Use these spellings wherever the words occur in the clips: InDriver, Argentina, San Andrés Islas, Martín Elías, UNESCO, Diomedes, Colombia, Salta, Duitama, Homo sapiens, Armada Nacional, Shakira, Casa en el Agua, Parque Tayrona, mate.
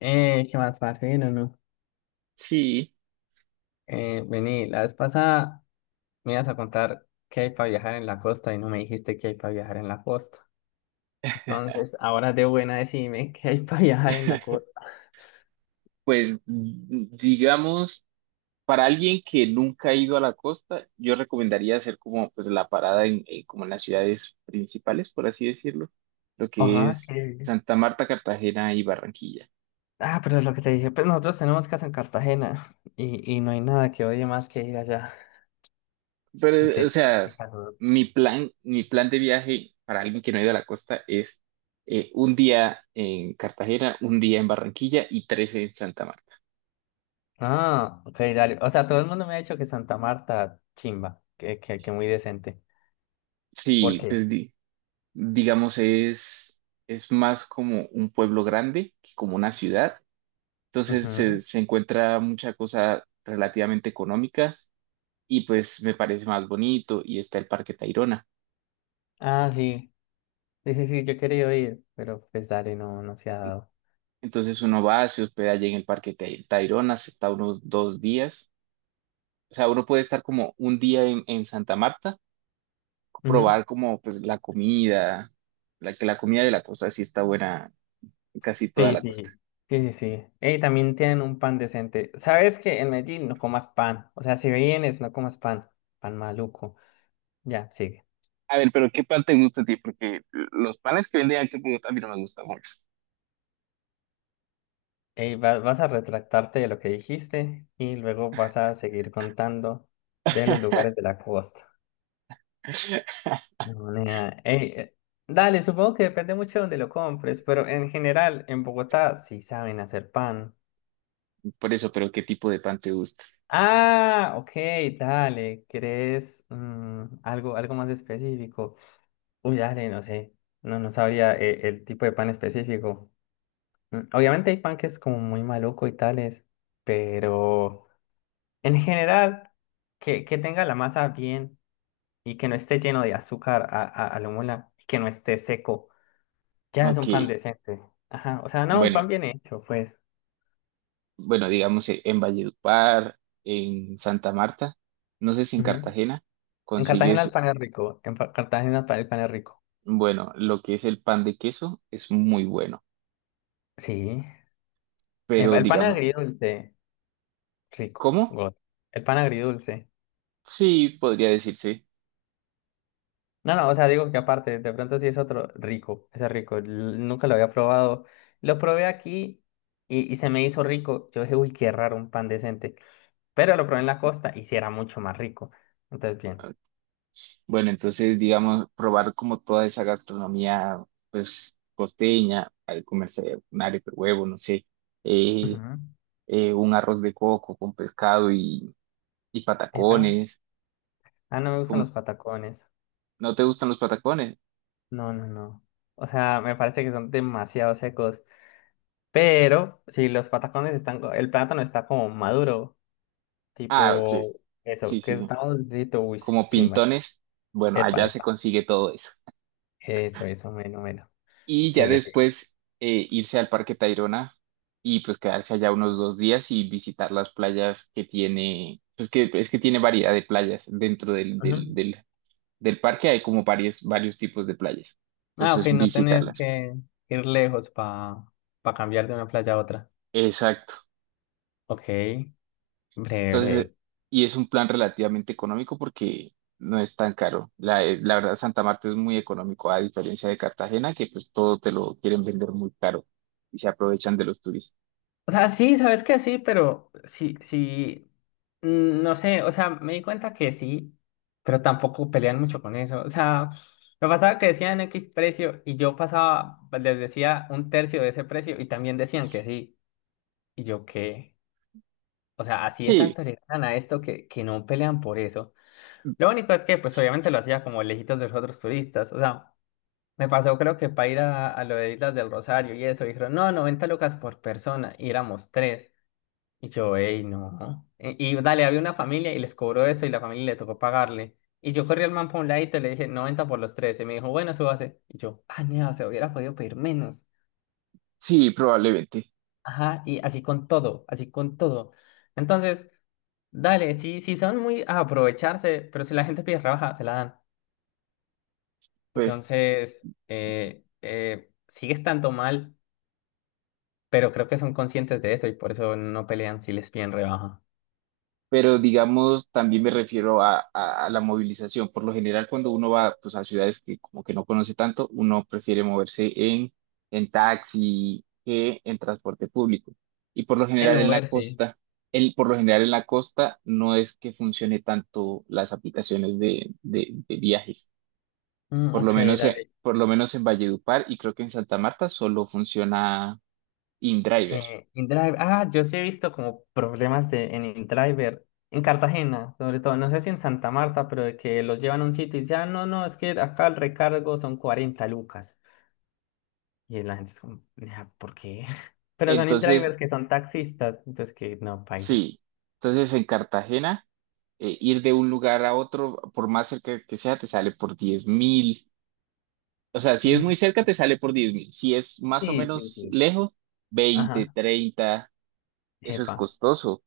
¿Qué más, parce? ¿Bien o no? Sí, Vení, la vez pasada me ibas a contar qué hay para viajar en la costa y no me dijiste qué hay para viajar en la costa. Entonces, ahora de buena decime qué hay para viajar en la costa. pues digamos, para alguien que nunca ha ido a la costa, yo recomendaría hacer como pues la parada como en las ciudades principales, por así decirlo, lo que Ajá, es que... Santa Marta, Cartagena y Barranquilla. Ah, pero lo que te dije, pues nosotros tenemos casa en Cartagena y no hay nada que odie más que ir allá, Pero, o porque... sea, Qué calor. mi plan de viaje para alguien que no ha ido a la costa es un día en Cartagena, un día en Barranquilla y tres en Santa Marta. Ah, ok, dale. O sea, todo el mundo me ha dicho que Santa Marta, chimba, que muy decente. ¿Por Sí, qué? pues digamos, es más como un pueblo grande que como una ciudad. Entonces Ujú. se encuentra mucha cosa relativamente económica y pues me parece más bonito y está el Parque Tayrona. Ah, sí. Sí, sí, sí, yo quería ir, pero pues dale, no, no se ha dado. Entonces uno va, se hospeda allí en el Parque Tayrona, se está unos dos días. O sea, uno puede estar como un día en Santa Marta, Ujú. probar como pues la comida, la que la comida de la costa sí está buena en casi toda Sí, la costa. sí, sí, sí, sí. Y también tienen un pan decente. ¿Sabes que en Medellín no comas pan? O sea, si vienes, no comas pan. Pan maluco. Ya, sigue. A ver, pero ¿qué pan te gusta a ti? Porque los panes que venden aquí en Bogotá a mí no me gustan mucho. Ey, vas a retractarte de lo que dijiste y luego vas a seguir contando de los lugares de la costa. No, nena. Ey, dale, supongo que depende mucho de donde lo compres, pero en general, en Bogotá sí saben hacer pan. Por eso, pero ¿qué tipo de pan te gusta? Ah, ok, dale. ¿Querés algo más específico? Uy, dale, no sé. No, no sabría el tipo de pan específico. Obviamente hay pan que es como muy maluco y tales, pero en general, que tenga la masa bien y que no esté lleno de azúcar a lo mola, que no esté seco, ya es Ok. un pan decente. Ajá, o sea, no, un pan Bueno, bien hecho, pues. bueno, digamos en Valledupar, en Santa Marta, no sé si en Ujú. Cartagena En Cartagena el consigues, pan es rico, en Cartagena el pan es rico. bueno, lo que es el pan de queso es muy bueno, Sí. Pero El pan digamos, agridulce, rico, ¿cómo? God. El pan agridulce. Sí, podría decirse. No, no, o sea, digo que aparte, de pronto sí es otro rico, ese es rico. Nunca lo había probado. Lo probé aquí y se me hizo rico. Yo dije, uy, qué raro un pan decente. Pero lo probé en la costa y sí era mucho más rico. Entonces, bien. Bueno, entonces, digamos, probar como toda esa gastronomía, pues, costeña, al comerse un arepa de huevo, no sé, eh, Ujú. Un arroz de coco con pescado y Epa. patacones. Ah, no me gustan los Como patacones. ¿No te gustan los patacones? No, no, no. O sea, me parece que son demasiado secos. Pero si los patacones están, el plátano está como maduro. Ah, ok, Tipo, eso, sí, sí, que sí. estamos diciendo, uy, Como chimba, chimba. pintones, bueno, Epa, allá se epa. consigue todo eso. Eso, bueno, bueno. Y ya Sigue, sigue. después irse al Parque Tayrona y pues quedarse allá unos dos días y visitar las playas que tiene, pues que es que tiene variedad de playas dentro del, Ujú. del, del del parque hay como varios tipos de playas. Ah, ok, Entonces, no tenés visitarlas. que ir lejos para cambiar de una playa a otra. Exacto. Ok, breve, Entonces, breve. y es un plan relativamente económico porque no es tan caro. La verdad, Santa Marta es muy económico, a diferencia de Cartagena, que pues todo te lo quieren vender muy caro y se aprovechan de los turistas. O sea, sí, sabes que sí, pero sí, sí, no sé, o sea, me di cuenta que sí, pero tampoco pelean mucho con eso. O sea, me pasaba que decían X precio y yo pasaba, les decía un tercio de ese precio y también decían que sí. Y yo, ¿qué? O sea, así de Sí, tanto le ganan a esto que no pelean por eso. Lo único es que, pues obviamente lo hacía como lejitos de los otros turistas. O sea, me pasó creo que para ir a lo de Islas del Rosario y eso, dijeron, no, 90 lucas por persona, y éramos tres. Y yo, ey, no. Y dale, había una familia y les cobró eso y la familia le tocó pagarle. Y yo corrí al man por un ladito y le dije, 90 por los tres. Y me dijo, bueno, súbase. Y yo, ah, no, se hubiera podido pedir menos. sí, probablemente. Ajá, y así con todo, así con todo. Entonces... Dale, sí, sí son muy a aprovecharse, pero si la gente pide rebaja, se la dan. Pues, Entonces, sigue estando mal, pero creo que son conscientes de eso y por eso no pelean si les piden rebaja. pero digamos, también me refiero a la movilización. Por lo general, cuando uno va pues, a ciudades que como que no conoce tanto, uno prefiere moverse en taxi que en transporte público. Y por lo En general en la Uber, sí. costa, por lo general en la costa no es que funcione tanto las aplicaciones de viajes. Por lo Ok, menos, eh, dale. por lo menos en Valledupar y creo que en Santa Marta solo funciona InDriver. InDrive, ah, yo sí he visto como problemas en InDriver, en Cartagena, sobre todo, no sé si en Santa Marta, pero de que los llevan a un sitio y dicen, ah, no, no, es que acá el recargo son 40 lucas. Y la gente es como, "Nah, ¿por qué? Pero son in-drivers Entonces, que son taxistas, entonces que no, bailas. sí. Entonces en Cartagena, ir de un lugar a otro, por más cerca que sea, te sale por 10.000. O sea, si es muy cerca, te sale por 10 mil. Si es más o Sí, sí, menos sí. lejos, 20, Ajá. 30, eso es Epa. costoso.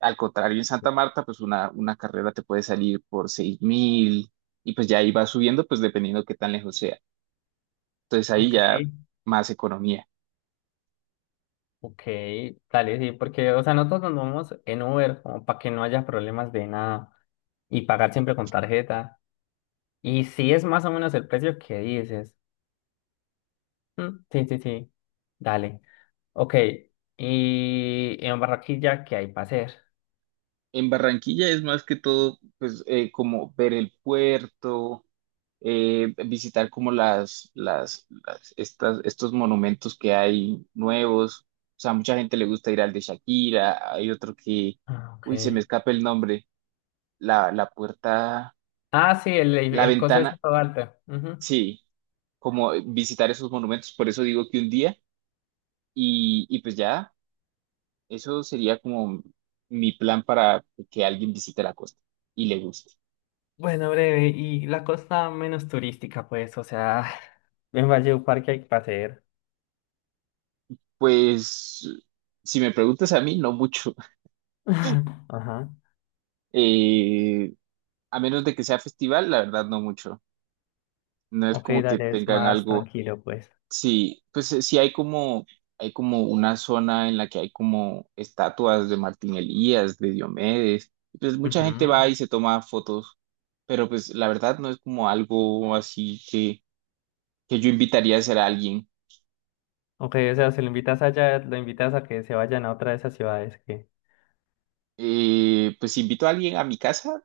Al contrario, en Santa Marta, pues una carrera te puede salir por 6.000 y pues ya ahí va subiendo, pues dependiendo qué tan lejos sea. Entonces ahí Ok, ya más economía. ok. Dale, sí, porque, o sea, nosotros nos vamos en Uber como para que no haya problemas de nada y pagar siempre con tarjeta. Y si es más o menos el precio que dices. Mm, sí, sí, sí. Dale. Ok. Y en Barranquilla, ¿qué hay para hacer? En Barranquilla es más que todo, pues como ver el puerto, visitar como estos monumentos que hay nuevos. O sea, a mucha gente le gusta ir al de Shakira, hay otro que, Ah, uy, se me ok. escapa el nombre, la puerta, Ah, sí, la el coso es ventana, todo alto. Ujú. sí, como visitar esos monumentos, por eso digo que un día, y pues ya, eso sería como mi plan para que alguien visite la costa y le guste. Bueno, breve, y la costa menos turística, pues, o sea, en Valledupar, ¿qué hay que hacer? Pues, si me preguntas a mí, no mucho. Ajá. Eh, A menos de que sea festival, la verdad no mucho. No es Ok, como que dale, es tengan más algo. tranquilo, pues. Sí, pues sí hay como, una zona en la que hay como estatuas de Martín Elías, de Diomedes, y pues mucha gente va Ujú. y se toma fotos, pero pues la verdad no es como algo así que yo invitaría a hacer a alguien. Ok, o sea, si lo invitas allá, lo invitas a que se vayan a otra de esas ciudades que... Pues si invito a alguien a mi casa,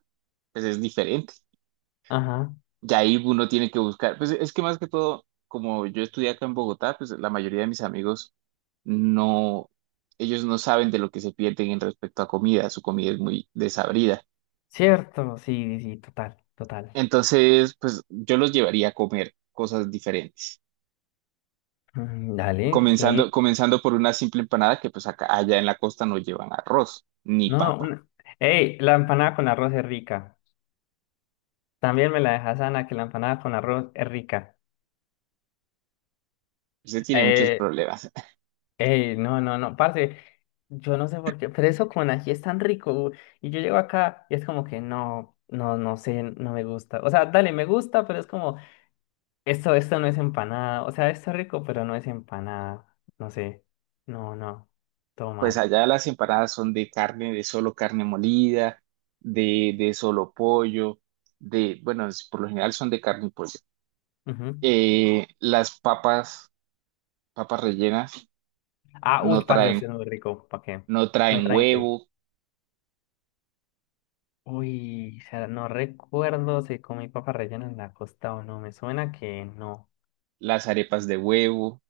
pues es diferente. Ajá. Y ahí uno tiene que buscar, pues es que más que todo, como yo estudié acá en Bogotá, pues la mayoría de mis amigos no, ellos no saben de lo que se pierden en respecto a comida, su comida es muy desabrida. Cierto, sí, sí, total, total. Entonces, pues yo los llevaría a comer cosas diferentes. Dale, Comenzando, sí. comenzando por una simple empanada que pues acá, allá en la costa no llevan arroz ni No, papa. una... Ey, la empanada con arroz es rica. También me la dejas, Ana, que la empanada con arroz es rica. Usted tiene muchos Eh, problemas. Ey, no, no, no, parce, yo no sé por qué, pero eso con ají es tan rico, y yo llego acá y es como que no, no, no sé, no me gusta, o sea, dale, me gusta, pero es como, esto no es empanada, o sea, esto es rico, pero no es empanada, no sé, no, no, todo Pues mal, allá las empanadas son de carne, de solo carne molida, de solo pollo, bueno, por lo general son de carne y pollo. Ujú. Las papas, papas rellenas, Ah, uy, no parce, eso traen, sí es muy rico, ¿para qué? no No traen traen qué, huevo, uy, o sea, no recuerdo si comí papas rellenas en la costa o no, me suena que no, las arepas de huevo,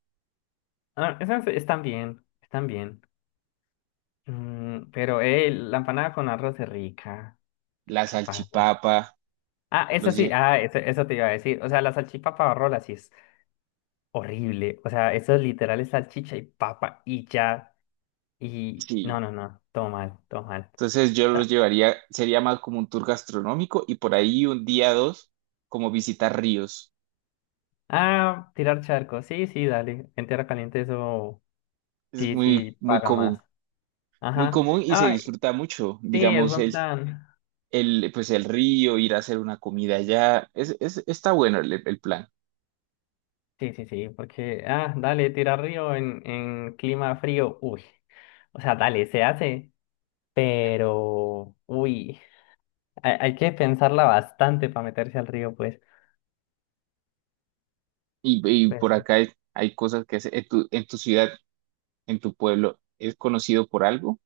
ah, esas están bien, están bien. Mm, pero, la empanada con arroz es rica. la ¿Qué pasa? salchipapa, Ah, eso los sí, lle- ah, eso te iba a decir. O sea, la salchipapa o rola sí es horrible. O sea, eso es literal es salchicha y papa y ya. Y no, sí. no, no, todo mal, todo mal. Entonces yo los Ah, llevaría, sería más como un tour gastronómico y por ahí un día dos, como visitar ríos. ah, tirar charco. Sí, sí, dale. En tierra caliente eso Es sí, muy, sí, muy paga común, más. muy común Ajá. y se Ah, disfruta mucho, sí, es digamos buen plan. Pues el río, ir a hacer una comida allá. Está bueno el plan. Sí, sí, sí, porque, ah, dale, tirar río en clima frío. Uy. O sea, dale, se hace. Pero, uy, hay que pensarla bastante para meterse al río, pues. Y por Eso. acá hay cosas que hacer. En tu ciudad, en tu pueblo, ¿es conocido por algo?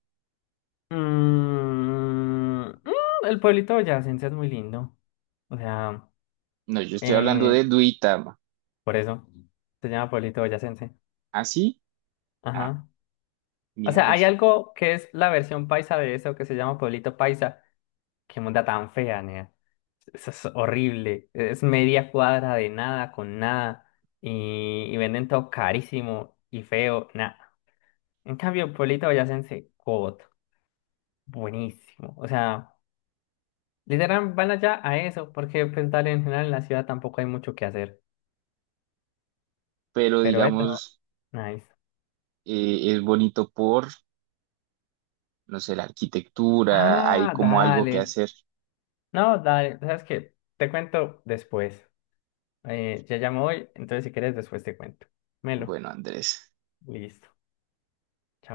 Mm, mm, el pueblito de boyacense es muy lindo. O sea, No, yo estoy hablando eh, de Duitama. por eso se llama pueblito boyacense. ¿Ah, sí? Ah, Ajá. O mi sea, error. hay algo que es la versión paisa de eso que se llama pueblito paisa. Qué monda tan fea, nea. Eso es horrible. Es media cuadra de nada con nada. Y venden todo carísimo y feo. Nah. En cambio, Pueblito Boyacense, God, buenísimo. O sea, literal van allá a eso, porque pues dale, en general en la ciudad tampoco hay mucho que hacer. Pero Pero eso, digamos, nice. Es bonito por, no sé, la arquitectura, hay Ah, como algo que dale. hacer. No, dale. ¿Sabes qué? Te cuento después. Ya llamo hoy, entonces si quieres después te cuento. Melo, Bueno, Andrés. listo. Chao.